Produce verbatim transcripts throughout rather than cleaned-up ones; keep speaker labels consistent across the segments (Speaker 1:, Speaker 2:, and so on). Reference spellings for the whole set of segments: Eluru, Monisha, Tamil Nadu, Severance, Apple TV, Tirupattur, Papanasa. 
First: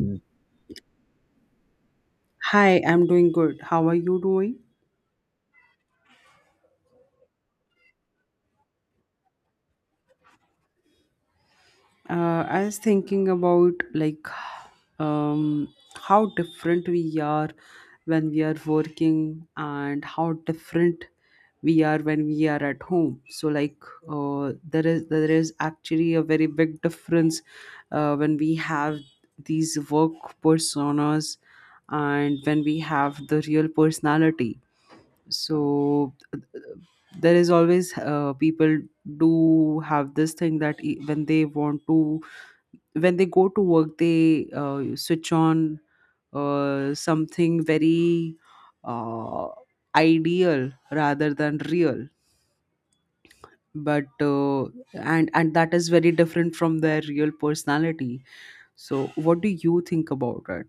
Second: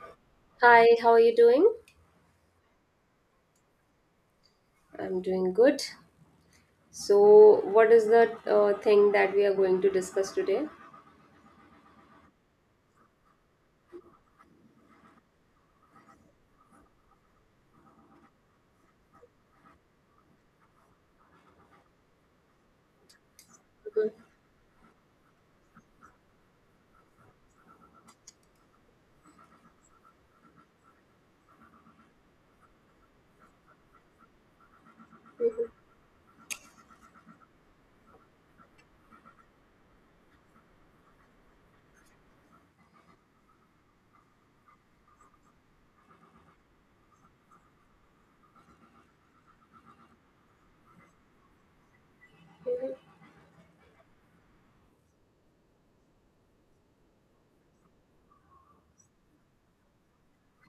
Speaker 1: Mm.
Speaker 2: Hi, how are you doing?
Speaker 1: Hi, I'm doing good. How are you doing?
Speaker 2: I'm doing good. So, what is the uh, thing that we are going to discuss today?
Speaker 1: Uh, I was thinking about like um, how different we are when we are working and how different we are when we are at home. So like uh, there is there is actually a very big difference uh, when we have these work personas and when we have the real personality so uh, there is always uh, people do have this thing that e- when they want to when they go to work they uh, switch on uh, something very uh, ideal rather than real but uh, and and that is very different from their real personality, so what do you think about it?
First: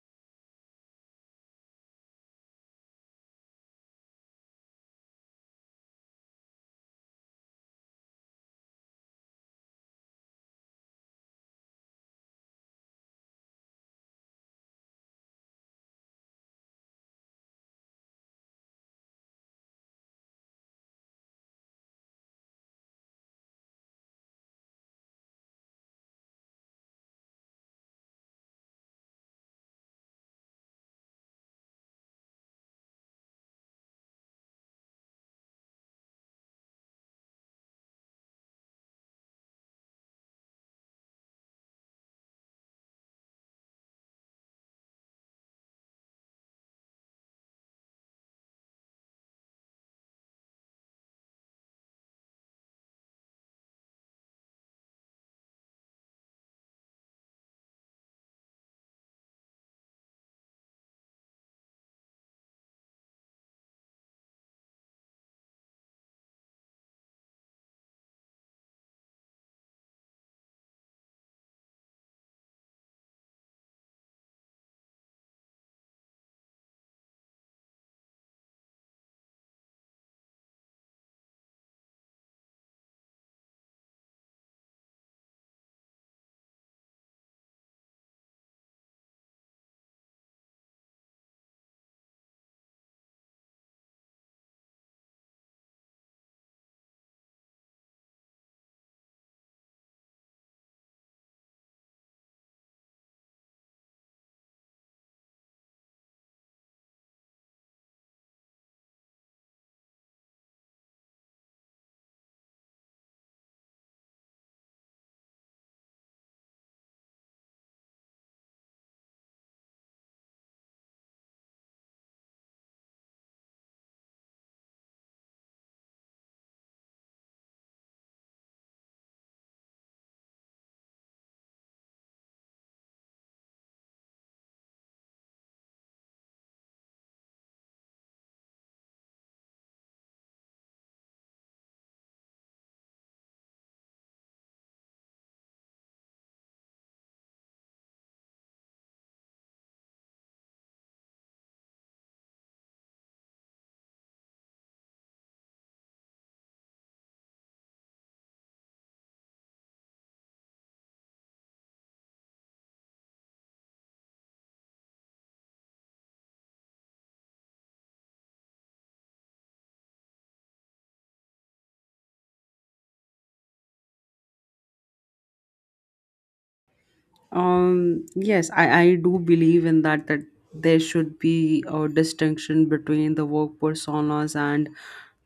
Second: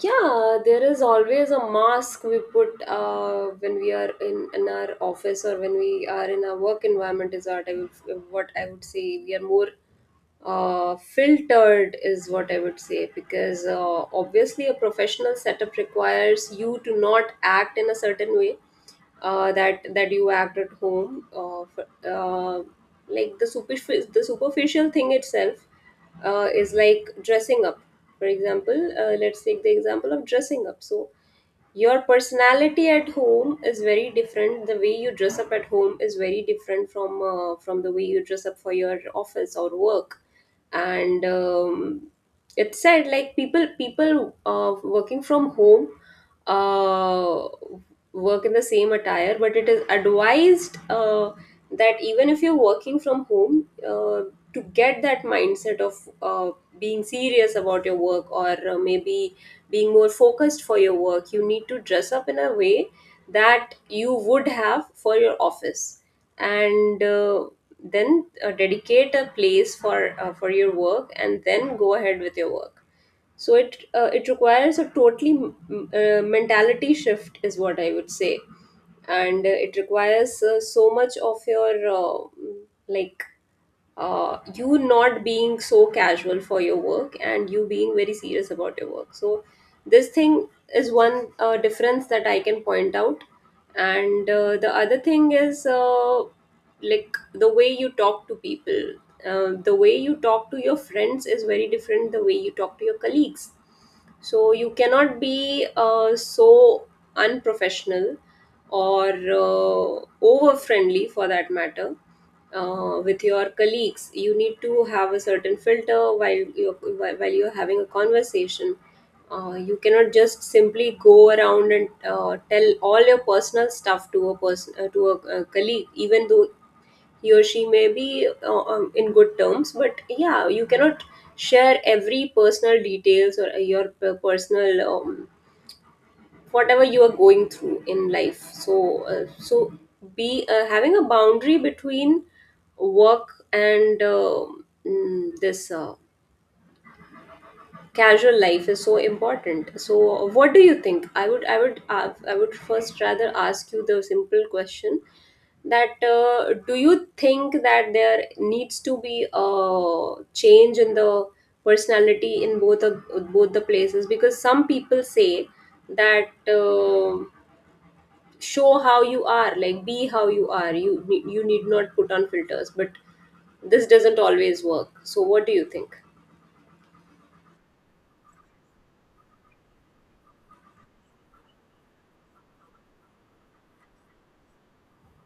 Speaker 2: Yeah, there is always a mask we put uh, when we are in, in our office or when we are in our work environment is what I would, what I would say. We are more uh, filtered is what I would say because uh, obviously a professional setup requires you to not act in a certain way uh, that that you act at home uh, f- uh, like the superficial the superficial thing itself uh, is like dressing up, for example. Uh, let's take the example of dressing up, so your personality at home is very different, the way you dress up at home is very different from uh, from the way you dress up for your office or work. And um, It said like people people uh, working from home uh, work in the same attire, but it is advised, uh, that even if you're working from home, uh, to get that mindset of uh, being serious about your work, or uh, maybe being more focused for your work, you need to dress up in a way that you would have for your office. And uh, then uh, Dedicate a place for uh, for your work and then go ahead with your work. So it uh, it requires a totally mm, uh, mentality shift is what I would say. And uh, It requires uh, so much of your uh, like uh, you not being so casual for your work and you being very serious about your work. So this thing is one uh, difference that I can point out. And uh, The other thing is uh, like the way you talk to people. Uh, the way you talk to your friends is very different, the way you talk to your colleagues, so you cannot be uh, so unprofessional or uh, over friendly for that matter uh, with your colleagues. You need to have a certain filter while you're while while you're having a conversation. Uh, you cannot just simply go around and uh, tell all your personal stuff to a person, uh, to a, a colleague, even though he or she may be uh, um, in good terms, but yeah, you cannot share every personal details, or uh, your per- personal, um, whatever you are going through in life. So uh, so be uh, having a boundary between work and um mm, this uh, casual life is so important. So what do you think? i would i would uh, I would first rather ask you the simple question, that uh, do you think that there needs to be a change in the personality in both of both the places? Because some people say that uh, show how you are, like be how you are, you ne- you need not put on filters, but this doesn't always work. So what do you think?
Speaker 1: Um, yes, I, I do believe in that, that there should be a distinction between the work personas and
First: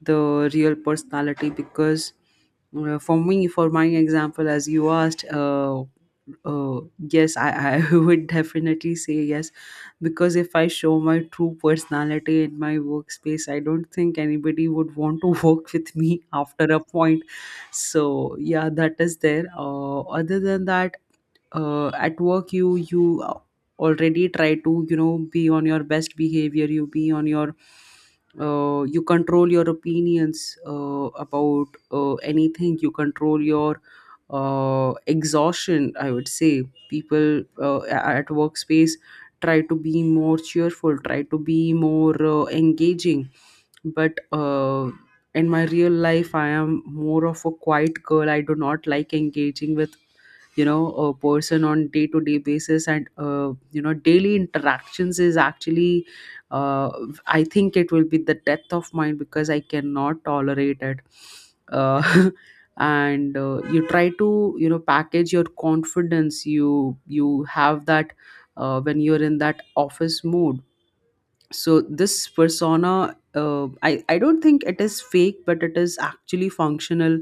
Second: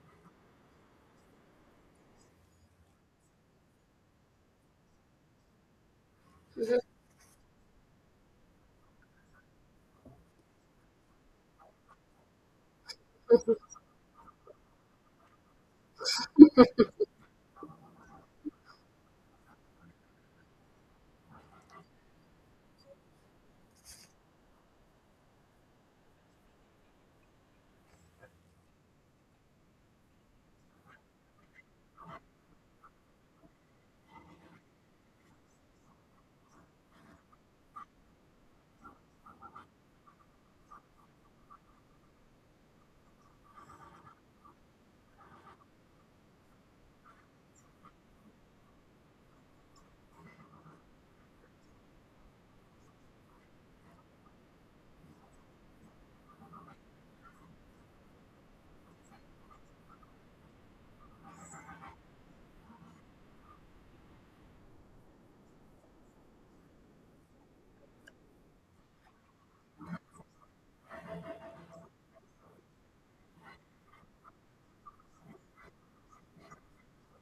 Speaker 1: the real personality because uh, for me, for my example, as you asked, uh, uh, yes, I, I would definitely say yes, because if I show my true personality in my workspace, I don't think anybody would want to work with me after a point. So yeah, that is there. Uh, other than that, uh, at work you you uh, already try to, you know, be on your best behavior. You be on your uh, you control your opinions uh, about uh, anything. You control your uh, exhaustion, I would say. People uh, a- at workspace try to be more cheerful, try to be more uh, engaging, but uh, in my real life I am more of a quiet girl. I do not like engaging with, you know, a person on day to day basis, and uh, you know, daily interactions is actually uh, I think it will be the death of mine because I cannot tolerate it uh, and uh, you try to, you know, package your confidence. You you have that uh, when you're in that office mood. So this persona uh, I, I don't think it is fake, but it is actually functional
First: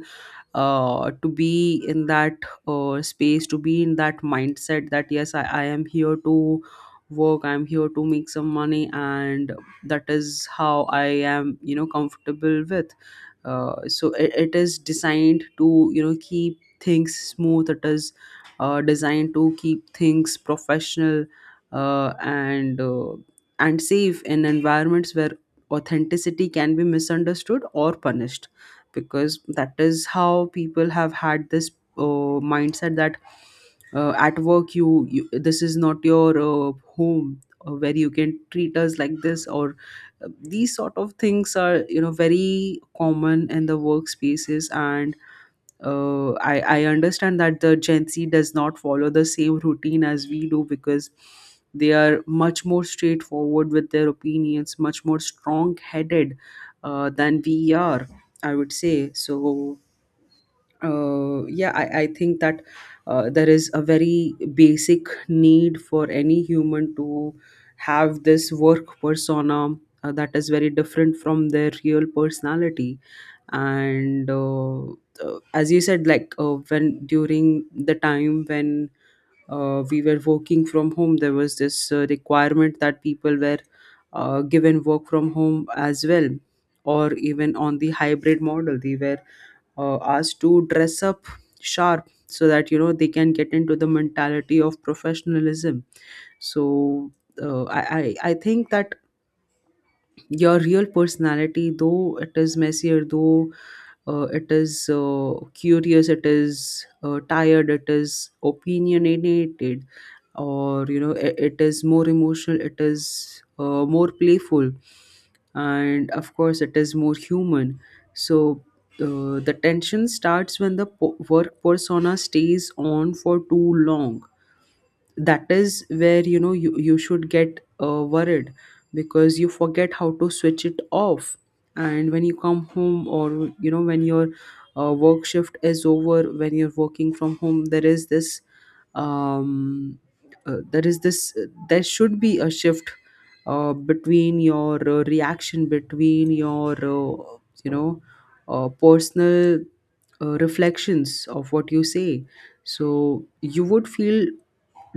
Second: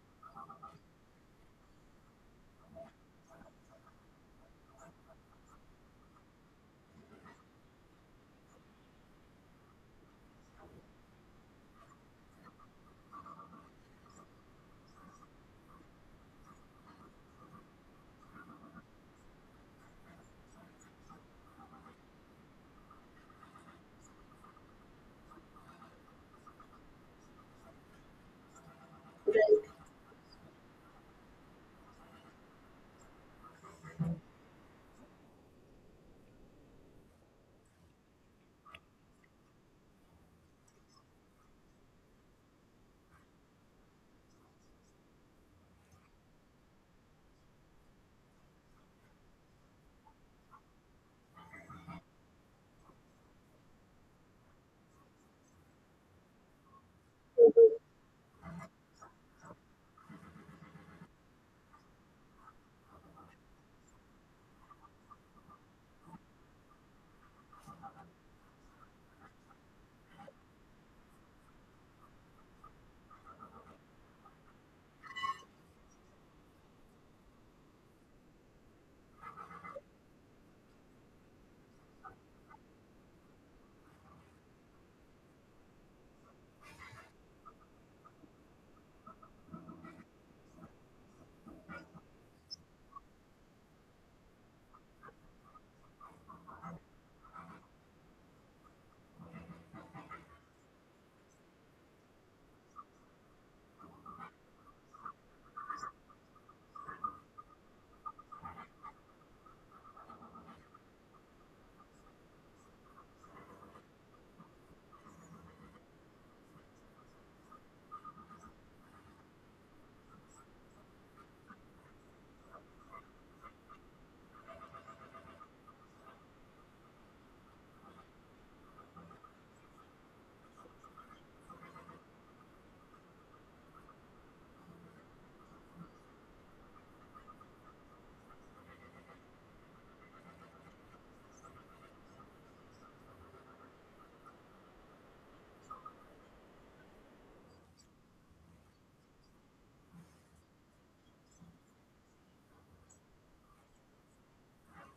Speaker 1: uh, to be in that uh, space, to be in that mindset that yes, I, I am here to work, I'm here to make some money, and that is how I am, you know, comfortable with. Uh, so it, it is designed to, you know, keep things smooth. It is uh, designed to keep things professional uh, and uh, and safe in environments where authenticity can be misunderstood or punished, because
Speaker 2: Right.
Speaker 1: that is how people have had this uh, mindset that uh, at work, you, you this is not your uh, home uh, where you can treat us like this, or uh, these sort of things are, you know, very common in the workspaces. And uh, I, I understand that the Gen Z does not follow the same routine as we do, because they are much more straightforward with their opinions, much more strong headed uh, than we are, I would say. So uh, yeah, I, I think that uh, there is a very basic need for any human to have this work persona uh, that is very different from their real personality. And uh, uh, as you said, like uh, when during the time when uh, we were working from home, there was this uh, requirement that people were uh, given work from home as well, or even on the hybrid model, they were uh, asked to dress up sharp so that, you know, they can get into the mentality of professionalism. So uh, I, I i think that your real personality, though it is messier, though uh, it is uh, curious, it is uh, tired, it is opinionated, or you know, I it is more emotional, it is uh, more playful, and of course, it is more human. So uh, the tension starts when the po- work persona stays on for too long. That is where, you know, you, you should get uh, worried because you forget how to switch it off. And when you come home, or you know, when your uh, work shift is over, when you're working from home, there is this um, uh, there is this there should be a shift uh, between your uh, reaction, between your uh, you know uh, personal uh, reflections of what you say. So you would feel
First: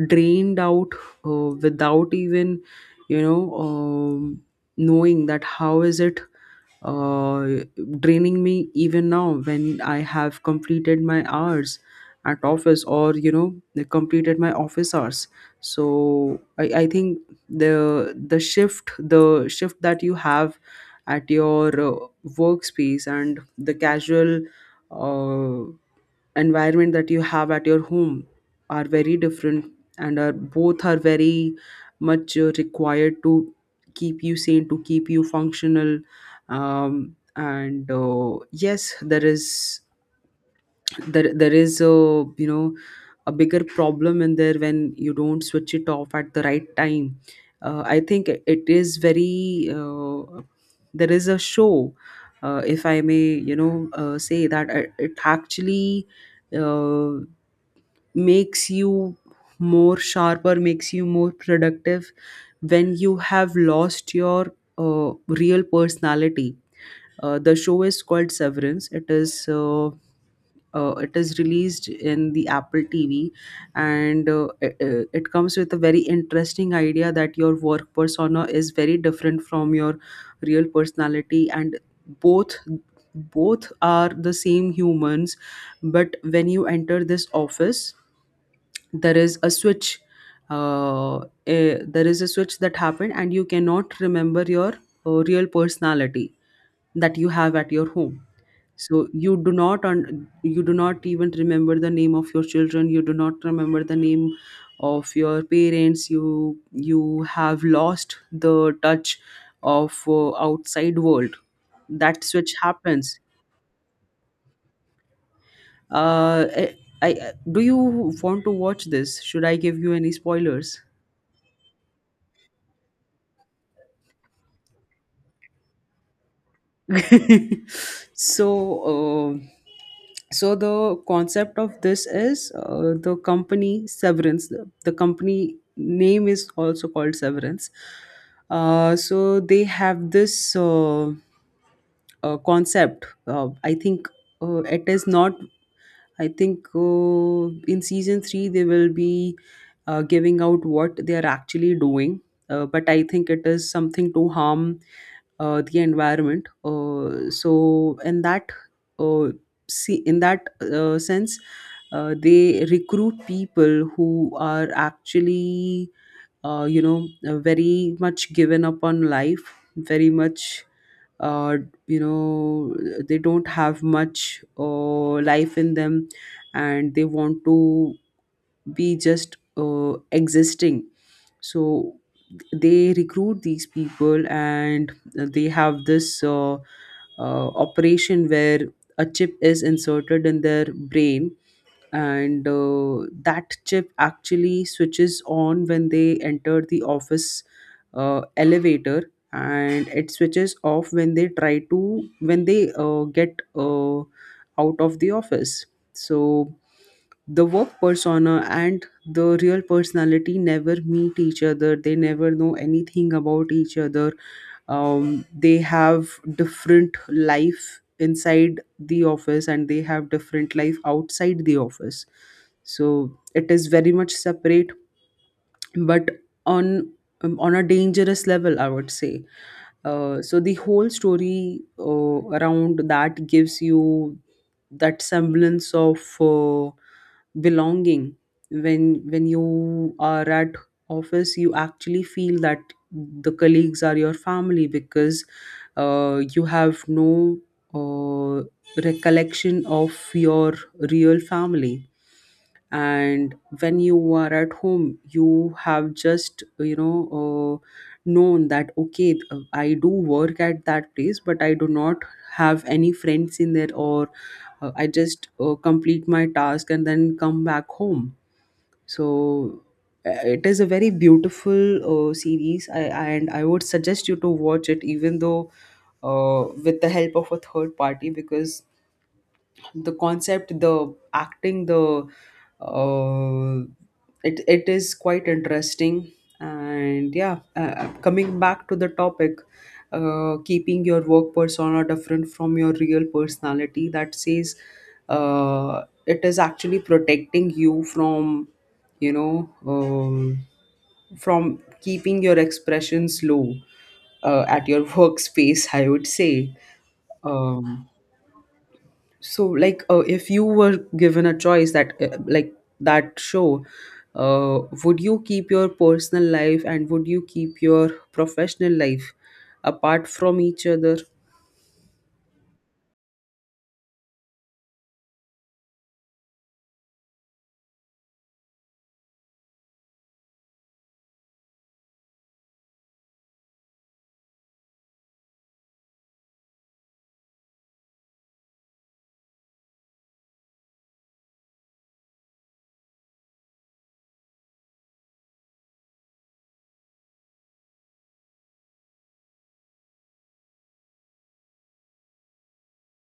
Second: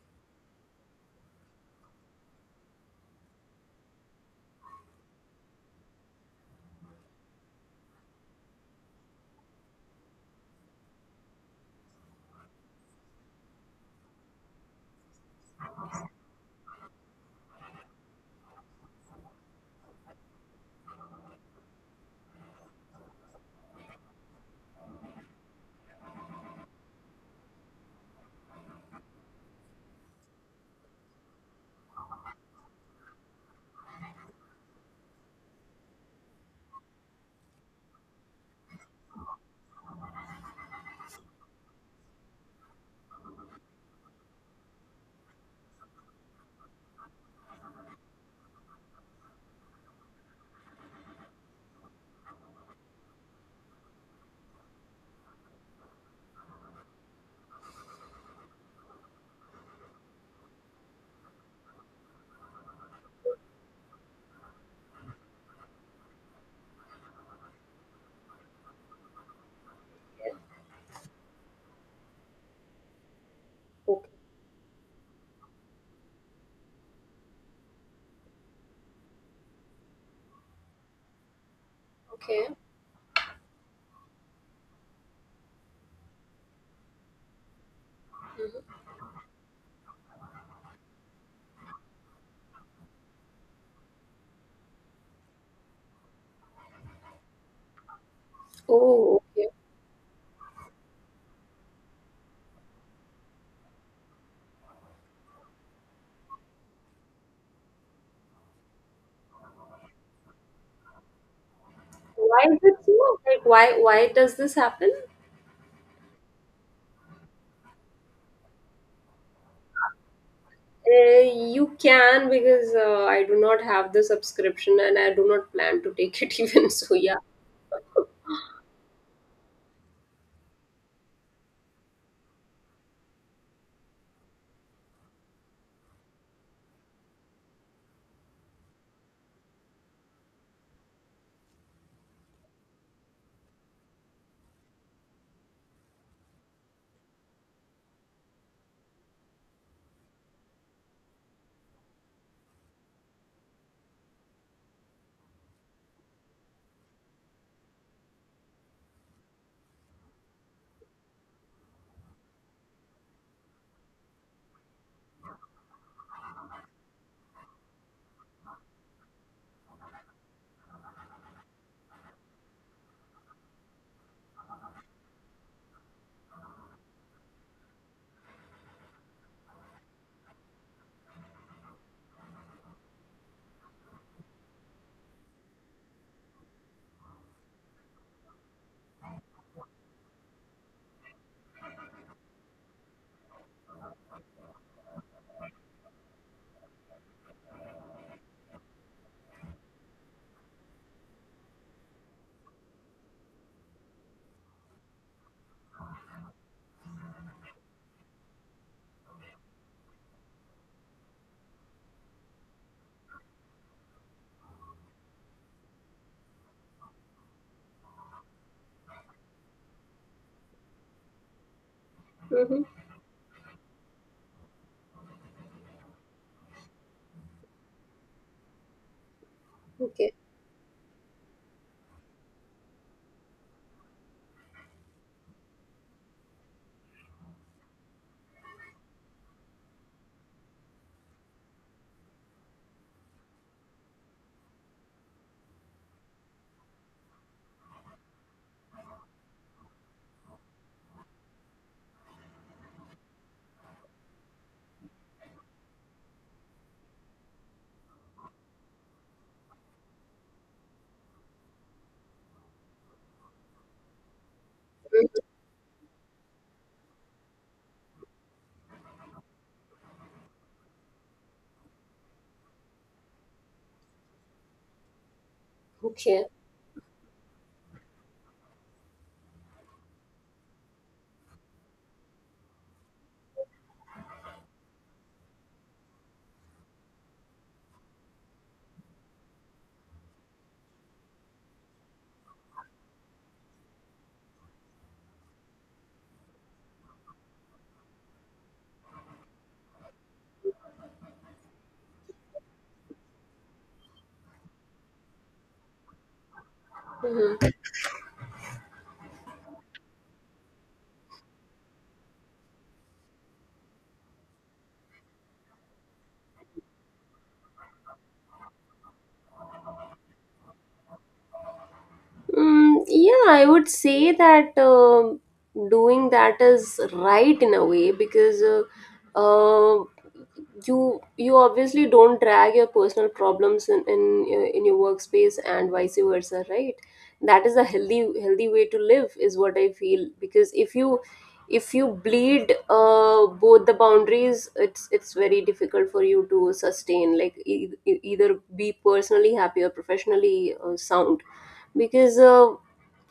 Speaker 1: drained out uh, without even, you know, um, knowing that how is it uh, draining me even now when I have completed my hours at office, or you know, completed my office hours. So i, I think the the shift the shift that you have at your uh, workspace and the casual uh, environment that you have at your home are very different, and are both are very much uh, required to keep you sane, to keep you functional. Um, and uh, Yes, there is there there is a, you know, a bigger problem in there when you don't switch it off at the right time. Uh, i think it it is very uh, there is a show uh, if I may, you know, uh, say that it it actually uh, makes you more sharper, makes you more productive when you have lost your uh, real personality. Uh, the show is called Severance. It is uh, uh, it is released in the Apple T V, and uh, it, uh, it comes with a very interesting idea that your work persona is very different from your real personality, and
Speaker 2: Okay.
Speaker 1: both both are the same humans, but when you enter this office,
Speaker 2: Okay.
Speaker 1: there is a switch. Uh, eh, there is a switch that happened, and you cannot remember your uh, real personality that you have at your home. So
Speaker 2: Oh,
Speaker 1: you
Speaker 2: okay.
Speaker 1: do not un- you do not even remember the name of your children, you do not remember the name of your parents, you you have lost the touch of uh, outside world. That
Speaker 2: Why
Speaker 1: switch
Speaker 2: is it so?
Speaker 1: happens.
Speaker 2: Like, why why does this happen?
Speaker 1: Uh I, I do you want to watch this, should I give you any spoilers?
Speaker 2: Uh, you can, because uh, I do not have the subscription and I do not plan to take it even. So yeah.
Speaker 1: so uh, so the concept of this is uh, the company Severance, the, the company name is also called Severance. Uh, so they have this uh, uh, concept, uh, i think uh, it is not, I think uh, in season three they will be uh, giving out what they are actually doing. Uh, but I think it is something to harm uh, the environment. Uh, so in that uh, see in that uh, sense, uh, they recruit people who are actually uh, you know uh, very much given up on life, very much uh, you know, they don't have much uh, life in them, and they want to be just uh, existing. So they recruit these people and they have this uh, uh, operation where a chip is inserted in their brain, and uh, that chip actually switches on when they enter the office uh, elevator, and it switches off when they try to when they uh, get uh, out of the office. So the work persona and the real personality never meet each other, they never know anything about each other. Um, they have different life inside the office, and they have different life outside the office.
Speaker 2: Mm-hmm.
Speaker 1: So it is very much separate, but on um, on a dangerous level, I would say.
Speaker 2: Okay.
Speaker 1: Uh, so the whole story uh, around that gives you that semblance of uh, belonging. when when you are at office, you actually feel that the colleagues are your family because uh, you have no uh, recollection of your real family. And when you are at home, you have just, you know, uh, known that okay, uh, i do work at that place, but I do not have any friends in there, or uh, i
Speaker 2: Mhm.
Speaker 1: just uh, complete my task and then come back home. So uh, it is a very beautiful uh, series I, and I would suggest you to watch it, even though
Speaker 2: Okay.
Speaker 1: uh, with the help of a third party, because the concept, the acting, the uh, it it is quite interesting. And yeah, uh, coming back to the topic, uh, keeping your work persona different from your real personality, that says uh, it is actually protecting you from, you know, um, from keeping your expressions low uh, at your workspace, I would say.
Speaker 2: Mhm.
Speaker 1: Um, so like uh, if you were given a choice that uh, like that show, uh, would you keep your personal life and would you keep your professional life apart from each other?
Speaker 2: Mm, yeah, I would say that um doing that is right in a way, because uh, uh, you you obviously don't drag your personal problems in in, uh, in your workspace and vice versa, right? That is a healthy healthy way to live, is what I feel. Because if you, if you bleed uh, both the boundaries, it's it's very difficult for you to sustain. Like, e- e- either be personally happy or professionally uh, sound. Because uh,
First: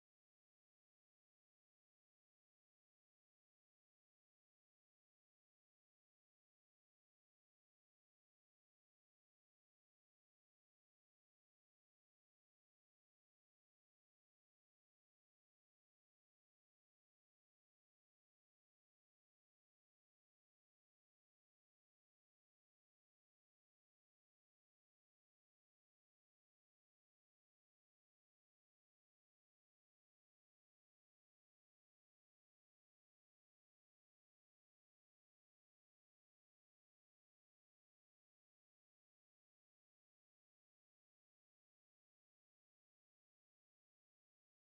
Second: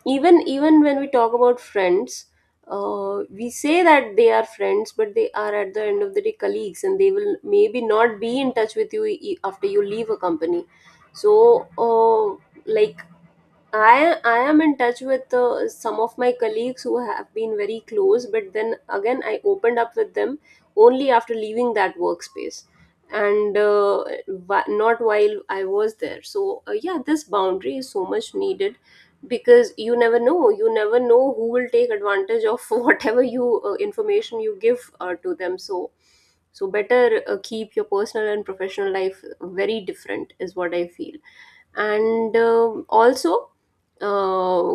Speaker 2: even even when we talk about friends, uh, we say that they are friends, but they are at the end of the day colleagues and they will maybe not be in touch with you e- after you leave a company. So uh, like I I am in touch with uh, some of my colleagues who have been very close, but then again I opened up with them only after leaving that workspace, and uh, wh- not while I was there. So uh, yeah, this boundary is so much needed, because you never know you never know who will take advantage of whatever you uh, information you give uh, to them. So, so better uh, keep your personal and professional life very different is what I feel. And uh, Also, uh,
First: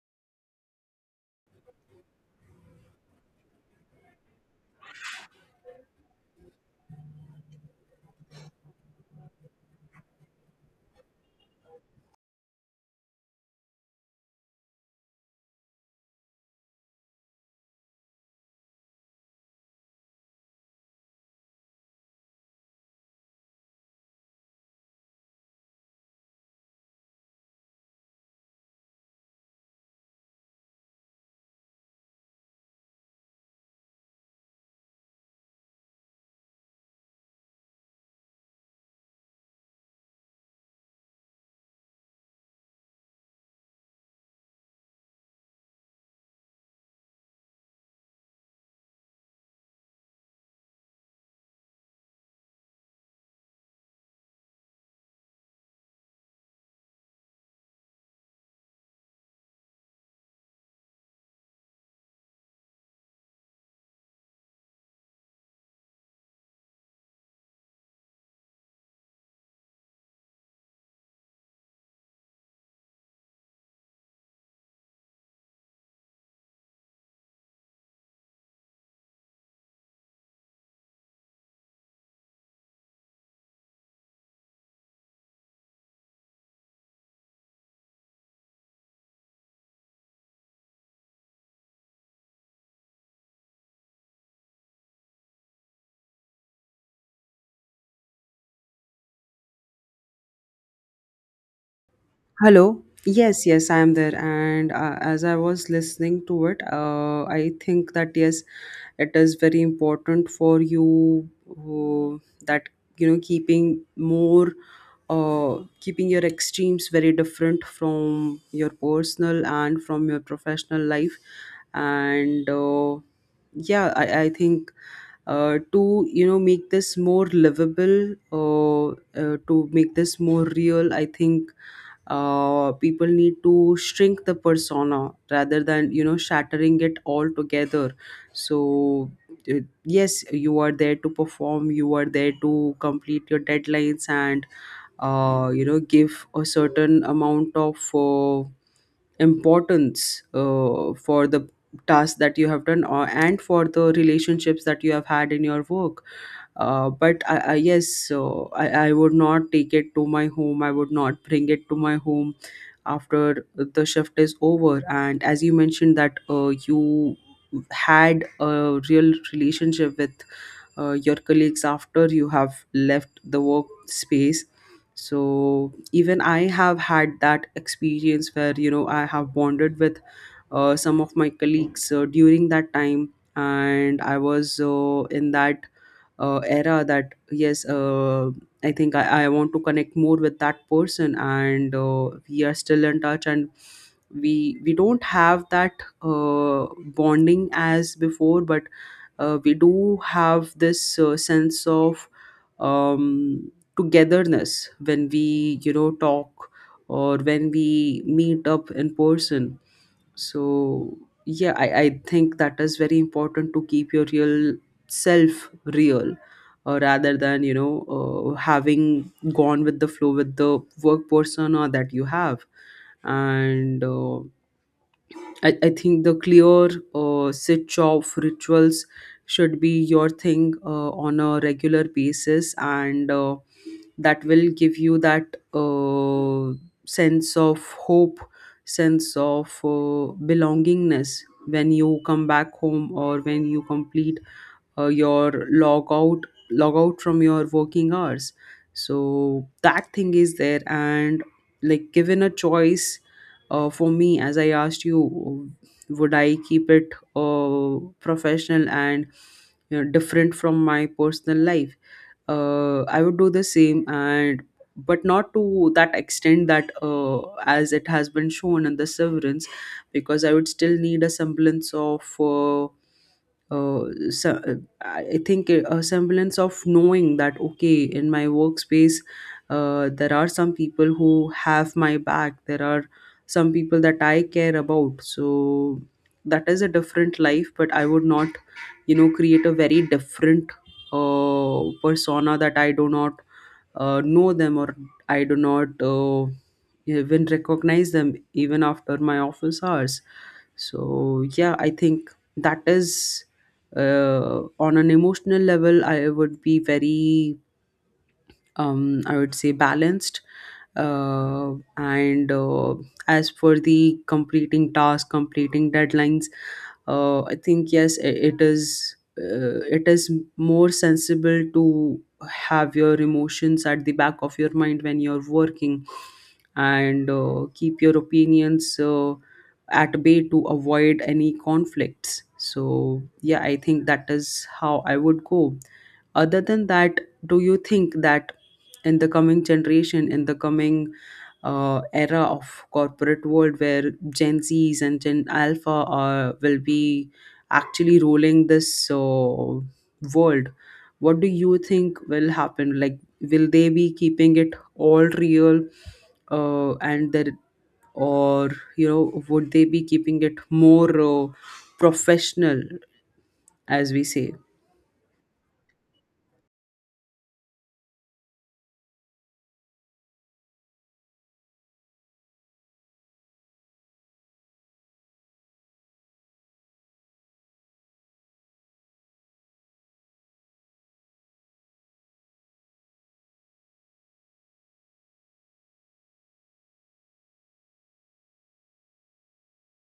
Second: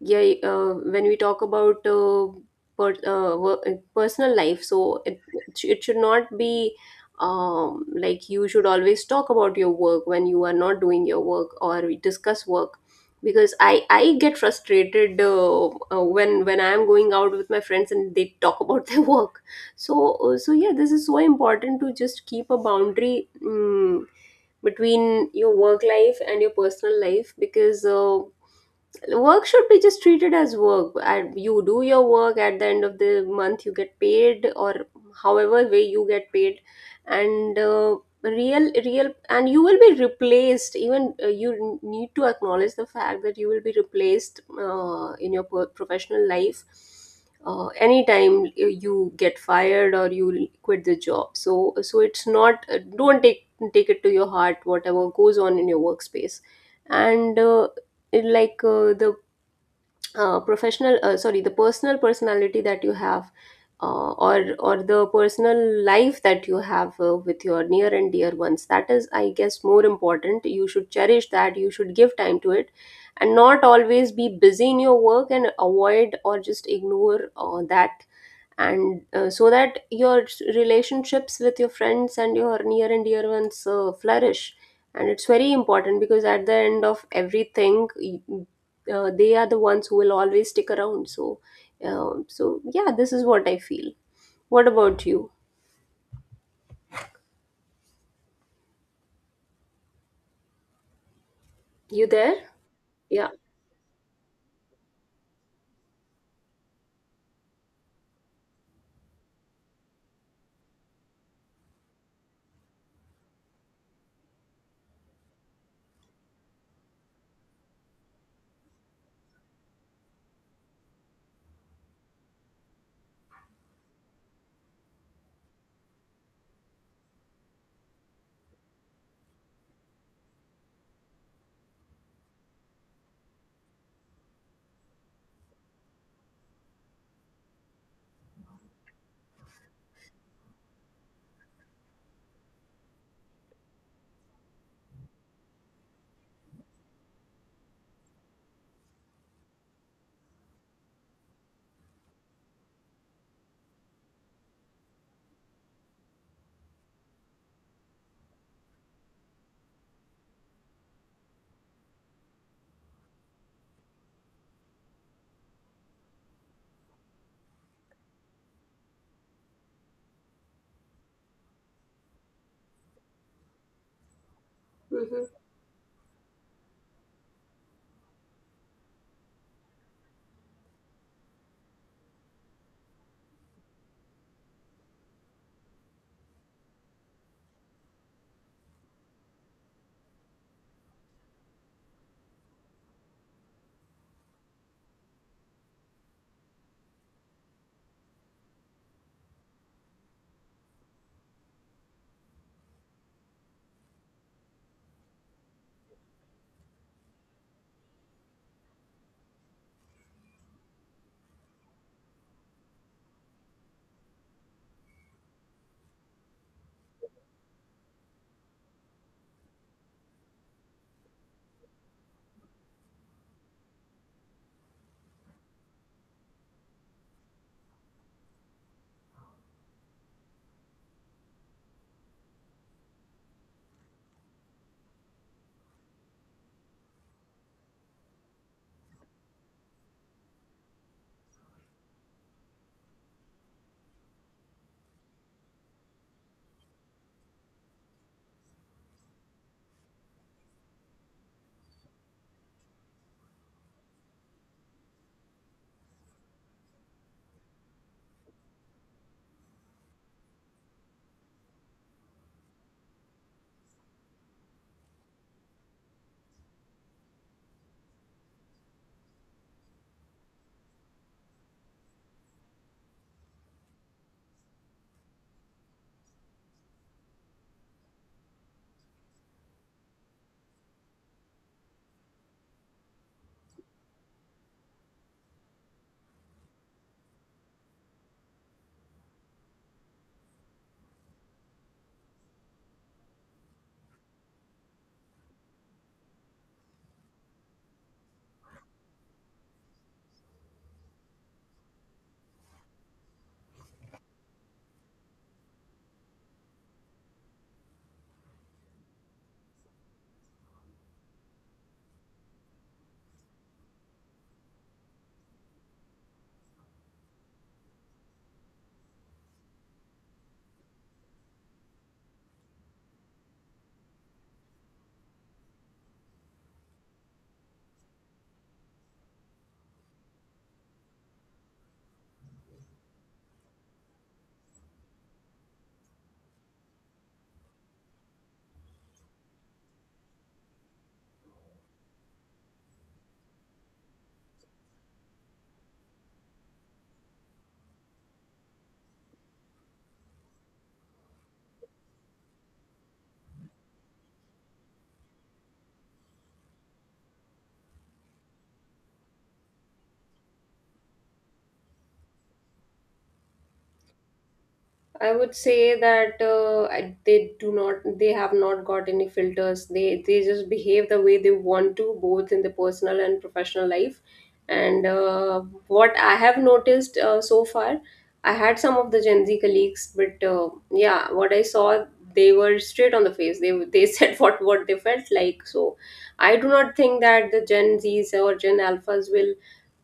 Speaker 2: yeah, uh, when we talk about uh, per, uh, wo- uh, personal life, so it, it sh- it should not be, um, like you should always talk about your work when you are not doing your work or we discuss work, because i i get frustrated, uh, uh, when when I am going out with my friends and they talk about their work. So uh, so yeah, this is so important, to just keep a boundary mm between your work life and your personal life. Because uh, work should be just treated as work and you do your work, at the end of the month you get paid, or however way you get paid. And uh, real real, and you will be replaced, even uh, you need to acknowledge the fact that you will be replaced uh, in your pro- professional life, uh, anytime uh, you get fired or you quit the job. So, so it's not, uh, don't take take it to your heart whatever goes on in your workspace. And uh, it like uh, the uh, professional uh, sorry The personal personality that you have, uh, or or the personal life that you have uh, with your near and dear ones, that is I guess more important. You should cherish that, you should give time to it, and not always be busy in your work and avoid or just ignore uh, that. And uh, So that your relationships with your friends and your near and dear ones uh, flourish. And it's very important, because at the end of everything, uh, they are the ones who will always stick around. So um, so yeah, this is what I feel. What about you? You there?
Speaker 1: Hello.
Speaker 2: Yeah.
Speaker 1: Yes, yes, I am there. And uh, as I was listening to it, uh, I think that yes, it is very important for you uh, that, you know, keeping more, uh, keeping your extremes very different from your personal and from your professional life. And uh, yeah, I I think uh, to, you know, make this more livable. Uh, uh, to make this more real, I think uh, people need to shrink the persona rather than you know shattering it all together. So uh, yes, you are there to perform, you are there to complete your deadlines, and uh, you know give a certain amount of uh, importance uh, for the task that you have done or, and for the relationships that you have had in your work. Uh, but I, I yes, so I, I would not take it to my home, I would not bring it to my home after the shift is over. And as you mentioned that uh, you had a real relationship with uh, your colleagues after you have left the work space.
Speaker 2: Hmm.
Speaker 1: So even I have had that experience where you know I have bonded with uh, some of my colleagues uh, during that time. And I was uh, in that uh, era that, yes, uh, I think I, I want to connect more with that person, and uh, we are still in touch, and we we don't have that uh, bonding as before, but uh, we do have this uh, sense of um, togetherness when we, you know talk or when we meet up in person. So yeah, i, I think that is very important to keep your real self real, uh, rather than you know uh, having gone with the flow with the work persona that you have. And uh, I, I think the clear uh, switch off rituals should be your thing uh, on a regular basis, and uh, that will give you that uh, sense of hope, sense of uh, belongingness when you come back home or when you complete uh, your log out, log out from your working hours. So that thing is there. And like, given a choice, uh, for me, as I asked you, would I keep it uh, professional and you know different from my personal life, uh, I would do the same, and but not to that extent that, uh, as it has been shown in the Severance. Because I would still need a semblance of uh, uh, so, uh, I think a a semblance of knowing that, okay, in my workspace, uh, there are some people who have my back. There are some people that I care about. So that is a different life, but I would not, you know, create a very different uh, persona that I do not uh, know them, or I do not uh, even recognize them even after my office hours. So yeah, I think that is uh, on an emotional level I would be very um, I would say balanced. Uh, and uh, As for the completing tasks, completing deadlines, uh, I think yes, i- it is. Uh, it is more sensible to have your emotions at the back of your mind when you're working, and uh, keep your opinions uh, at bay to avoid any conflicts. So yeah, I think that is how I would go. Other than that, do you think that in the coming generation, in the coming uh, era of corporate world where Gen Z's and Gen Alpha are, will be actually ruling this uh, world, what do you think will happen? Like, will they be keeping it all real uh, and there, or, you know would they be keeping it more uh, professional, as we say?
Speaker 2: I would say that uh, I- they do not, they have not got any filters. They they just behave the way they want to, both in the personal and professional life. And uh, What I have noticed uh, so far, I had some of the Gen Z colleagues, but uh, yeah, what I saw, they were straight on the face. They they said what what they felt like. So I do not think that the Gen Zs or Gen Alphas will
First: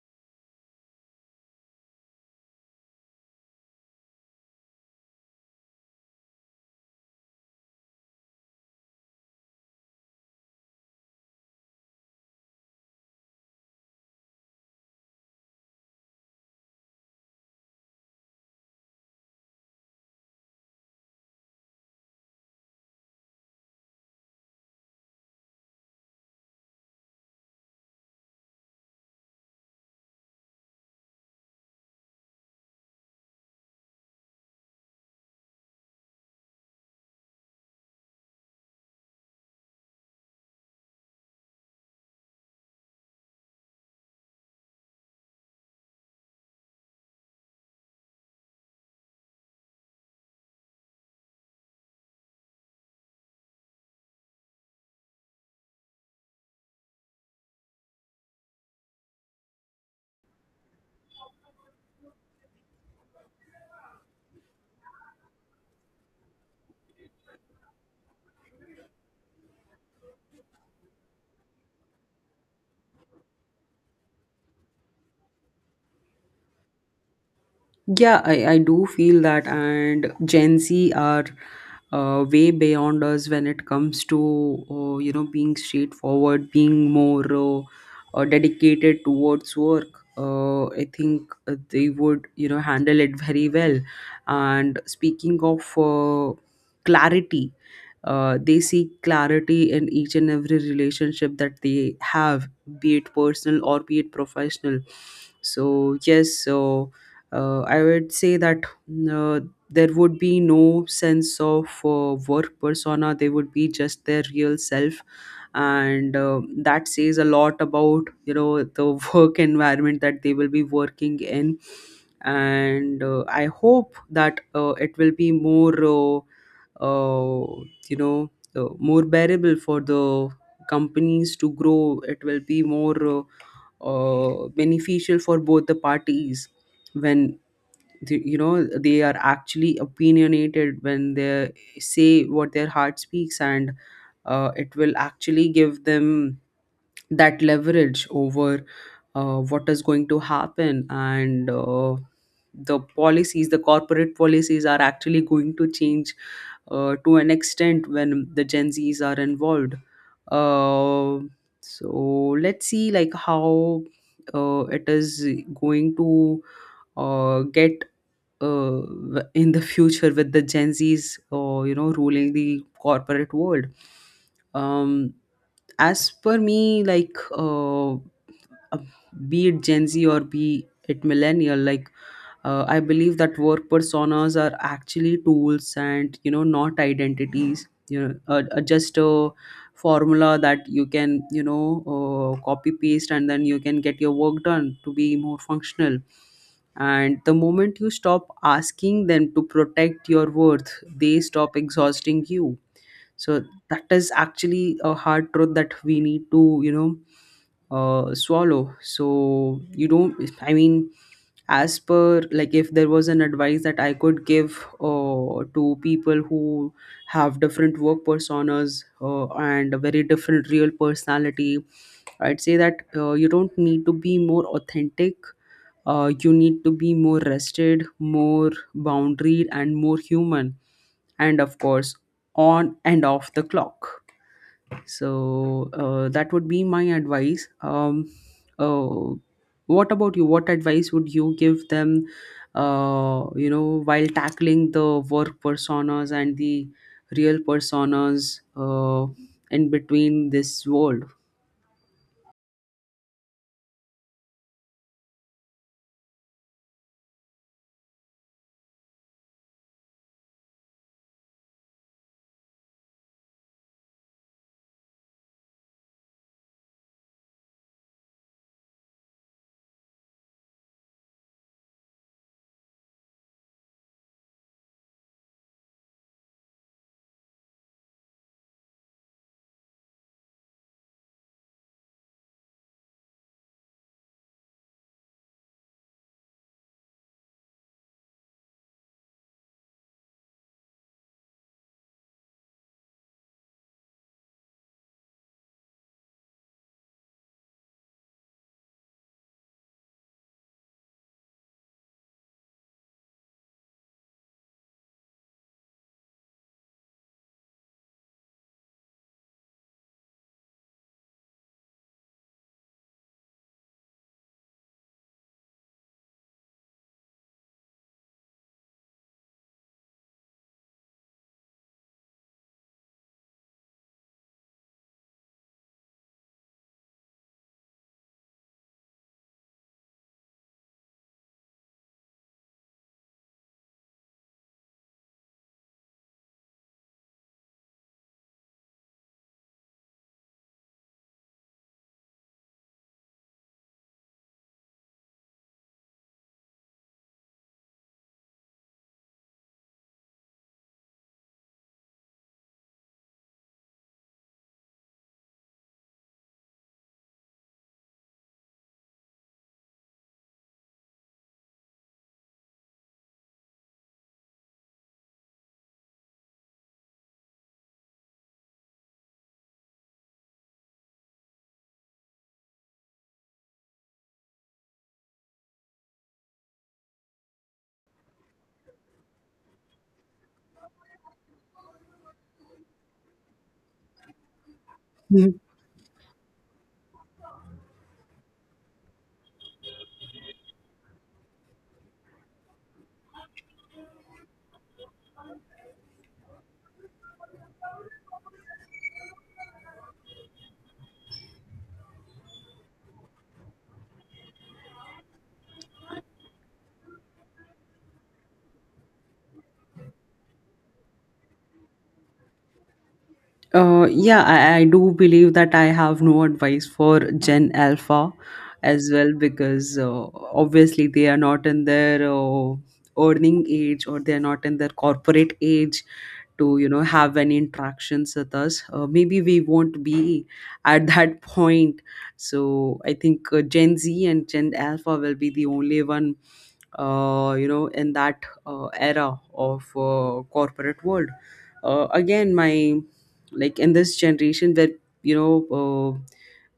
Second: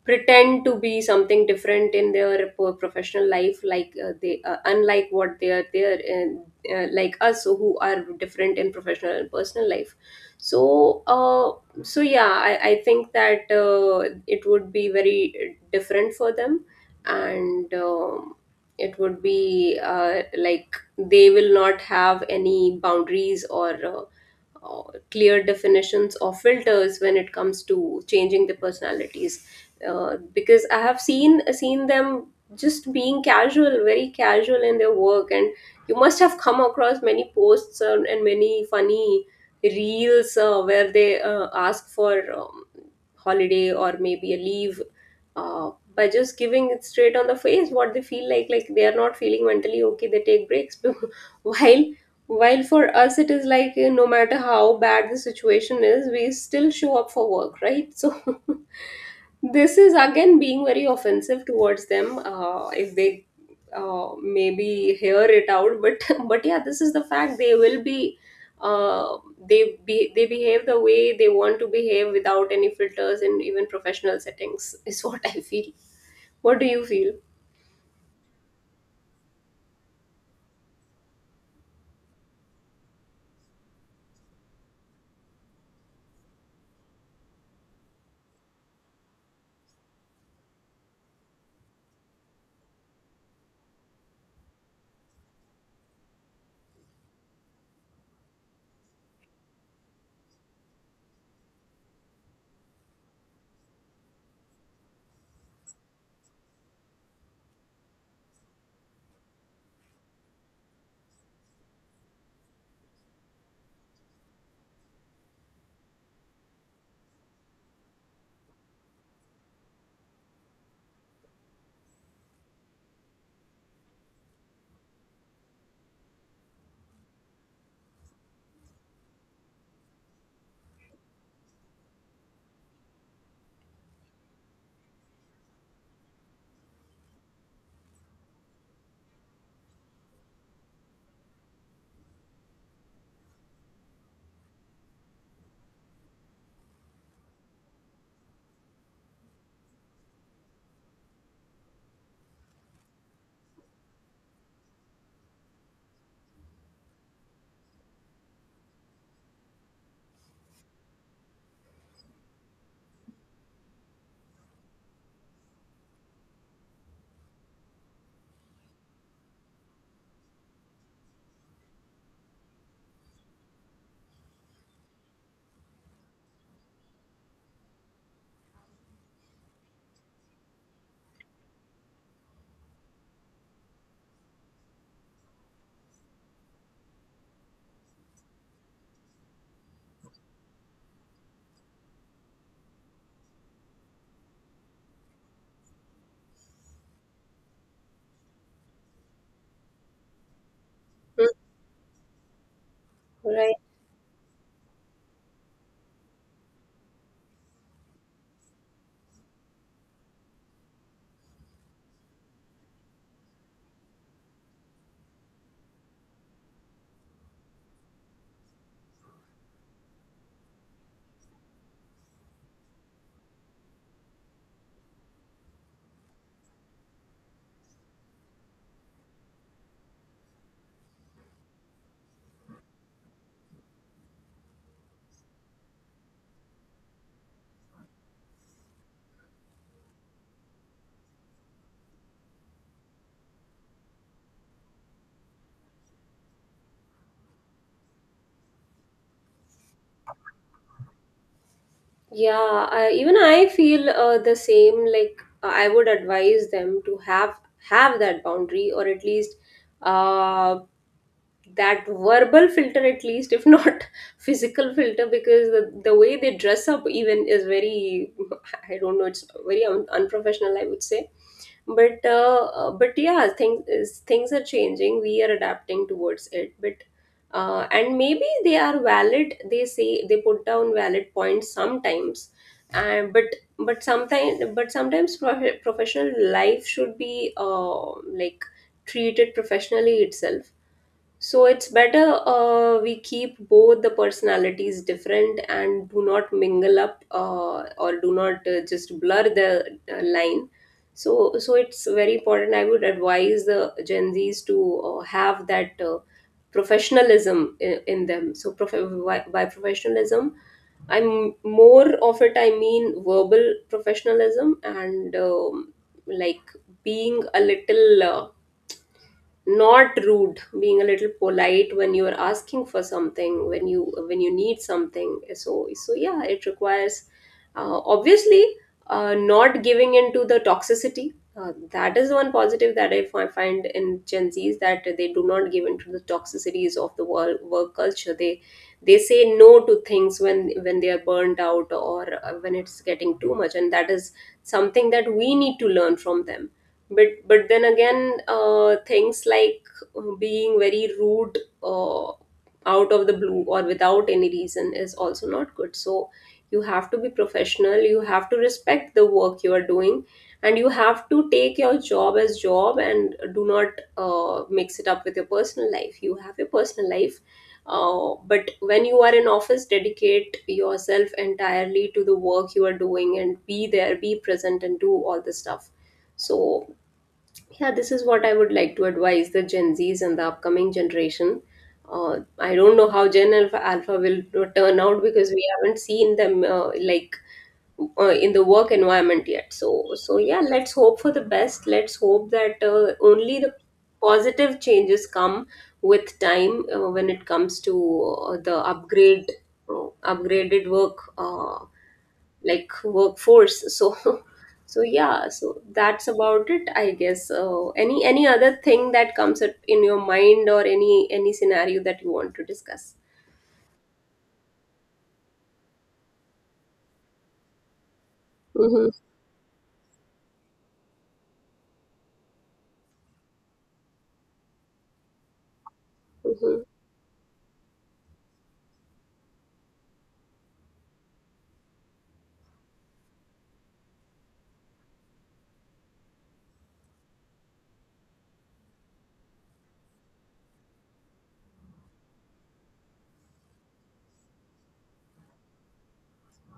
Speaker 2: pretend to be something different in their po- professional life, like uh, they uh, unlike what they are there. And uh, uh, Like us, so, who are different in professional and personal life. So uh, so yeah, i, I think that uh, it would be very different for them. And um, It would be uh, like they will not have any boundaries or uh, uh, clear definitions or filters when it comes to changing the personalities, uh, because I have seen seen them just being casual, very casual in their work. And you must have come across many posts, uh, and many funny reels, uh, where they uh, ask for, um, holiday or maybe a leave, uh, by just giving it straight on the face what they feel like like they are not feeling mentally okay, they take breaks, while while for us it is like uh, no matter how bad the situation is, we still show up for work, right? So this is again being very offensive towards them, uh, if they uh, maybe hear it out, but but yeah, this is the fact, they will be uh, they be they behave the way they want to behave without any filters in even professional settings, is what I feel. What do you feel?
Speaker 1: Yeah, I, I do feel that, and Gen Z are uh, way beyond us when it comes to uh, you know being straightforward, being more uh, uh, dedicated towards work. Uh, I think uh, they would, you know handle it very well. And speaking of uh, clarity, uh, they seek clarity in each and every relationship that they have, be it personal or be it professional. So yes, so uh, I would say that uh, there would be no sense of uh, work persona. They would be just their real self, and uh, that says a lot about, you know, the work environment that they will be working in. And uh, I hope that uh, it will be more, uh, uh, you know, uh, more bearable for the companies to grow. It will be more uh, uh, beneficial for both the parties when the, you know, they are actually opinionated when they say what their heart speaks. And uh, it will actually give them that leverage over uh, what is going to happen, and uh, the policies, the corporate policies are actually going to change uh, to an extent when the Gen Z's are involved. Uh, so let's see like how uh, it is going to uh, get uh, w- in the future with the Gen Zs or, you know, ruling the corporate world. Um, as per me, like. Uh, uh, be it Gen Z or be it millennial, like, uh, I believe that work personas are actually tools, and you know, not identities. You know, uh, uh, just a formula that you can, you know uh, copy paste, and then you can get your work done to be more functional. And the moment you stop asking them to protect your worth, they
Speaker 2: Mm.
Speaker 1: stop exhausting you. So
Speaker 2: Right.
Speaker 1: that is actually a hard truth that we need to, you know uh, swallow. So you don't. I mean, as per, like, if there was an advice that I could give uh, to people who have different work personas uh, and a very different real personality, I'd say that uh, you don't need to be more authentic. Uh, you need to be more rested, more boundaried, and more human, and of course, on and off the clock. So uh, that would be my advice. Um, uh, what about you? What advice would you give them? Uh, you know, while tackling the work personas and the real personas uh, in between this world.
Speaker 2: Yeah, I, even I feel uh, the same. Like uh, I would advise them to have have that boundary, or at least uh, that verbal filter, at least if not physical filter, because the, the way they dress up even is very, I don't know, it's very un unprofessional, I would say. But uh, uh, but yeah, things is, things are changing, we are adapting towards it, but uh, and maybe they are valid, they say, they put down valid points sometimes, and but, but sometimes but sometimes prof- professional life should be uh, like treated professionally itself. So it's better uh, we keep both the personalities different and do not mingle up, uh, or do not uh, just blur the uh, line. So, so it's very important. I would advise the Gen Zs to uh, have that uh, professionalism in, in them. So, prof- by, by professionalism, I'm more of it. I mean verbal professionalism. And um, Like being a little. Uh, not rude, being a little polite when you are asking for something, when you when you need something. So, so yeah, it requires uh, obviously, uh, not giving into the toxicity, uh, that is one positive that I fi- find in Gen Zs, that they do not give into the toxicities of the world, work culture. They they say no to things when when they are burnt out or uh, when it's getting too much, and that is something that we need to learn from them. but but then again, uh, things like uh, being very rude uh, out of the blue or without any reason is also not good. So you have to be professional, you have to respect the work you are doing, and you have to take your job as job and do not uh, mix it up with your personal life. You have your personal life, uh, but when you are in office, dedicate yourself entirely to the work you are doing, and be there, be present, and do all the stuff. So yeah, this is what I would like to advise the Gen Zs and the upcoming generation. Uh, I don't know how Gen Alpha, Alpha will turn out, because
Speaker 1: Mhm.
Speaker 2: we haven't seen them uh, like uh, in the work environment yet. So, so yeah, let's hope for the best. Let's hope that uh, only the positive changes come with time, uh, when it comes to uh, the upgrade, uh, upgraded work uh, like workforce. So so yeah, so that's about it, I guess. Uh, any any other thing that comes up in your mind, or any any scenario that you want to discuss?
Speaker 1: Uh, yeah, I, I do believe that I have no advice for Gen Alpha
Speaker 2: Mm-hmm,
Speaker 1: as well, because uh, obviously they are not in their uh, earning age, or they are not in their corporate age to,
Speaker 2: mm-hmm,
Speaker 1: you know, have any interactions with us. Uh, maybe we won't be at that point. So I think uh, Gen Z and Gen Alpha will be the only one uh, you know in that uh, era of uh, corporate world. Uh, again, my, like, in this generation that, you know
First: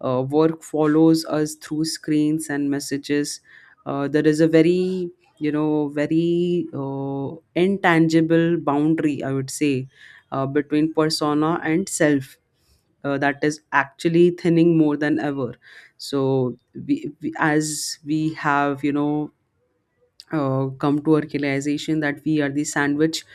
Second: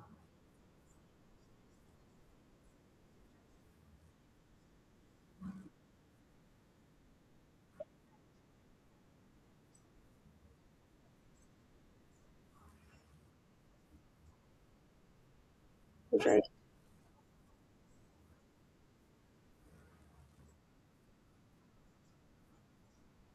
Speaker 1: uh, uh, work follows us through screens and messages. Uh, there is a very, you know very uh, intangible boundary, I would say, uh, between persona and self, uh, that is actually thinning more than ever.
Speaker 2: right.
Speaker 1: So we, we as we have, you know uh, come to a realization that we are the sandwich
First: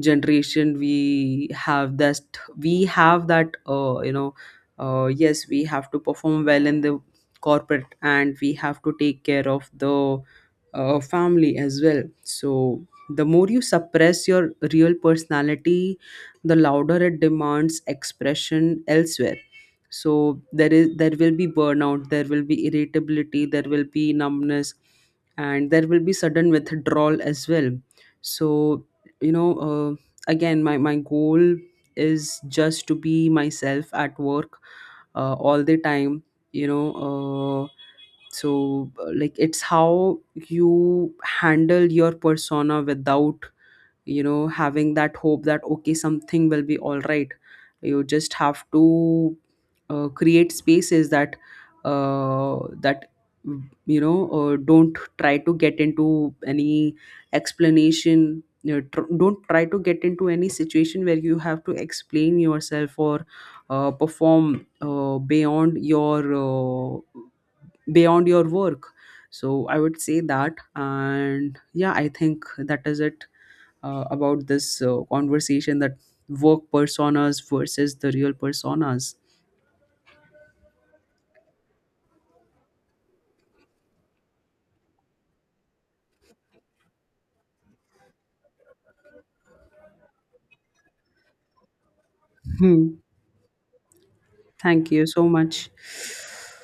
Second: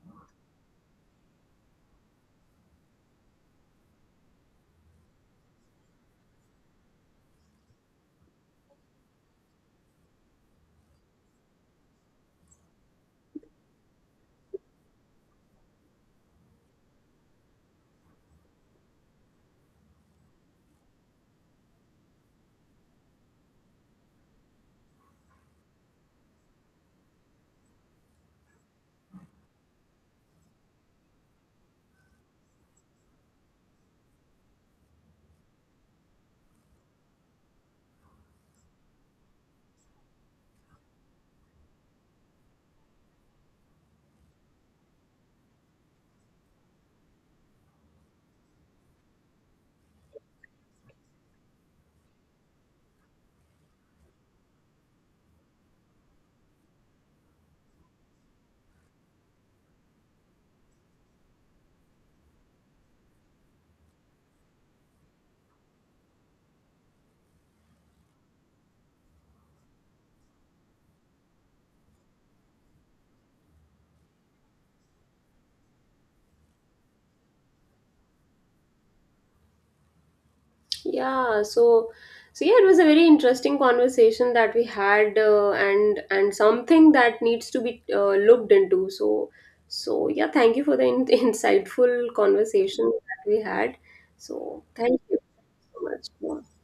Speaker 1: generation, we have that, we have that uh, you know uh, yes, we have to perform well in the corporate, and we have to take care of the uh, family as well. So the more you suppress your real personality, the louder it demands expression elsewhere. So there is, there will be burnout, there will be irritability, there will be numbness, and there will be sudden withdrawal as well. So, you know uh, again, my my goal is just to be myself at work, uh, all the time, you know uh, so uh, like, it's how you handle your persona without, you know, having that hope that, okay, something will be all right. You just have to uh, create spaces that uh, that you know uh, don't try to get into any explanation, you know, tr- don't try to get into any situation where you have to explain yourself or uh, perform uh, beyond your uh, beyond your work. So I would say that, and yeah, I think that is it uh, about this uh, conversation, that work personas versus the real personas.
Speaker 2: Yeah. So, so yeah, it was a very interesting conversation that we had, uh, and and something that needs to be uh, looked into. So, so yeah, thank you for the in- insightful conversation
Speaker 1: Hmm.
Speaker 2: that we had. So,
Speaker 1: Thank
Speaker 2: thank
Speaker 1: you
Speaker 2: you
Speaker 1: so much.
Speaker 2: so much. Yeah.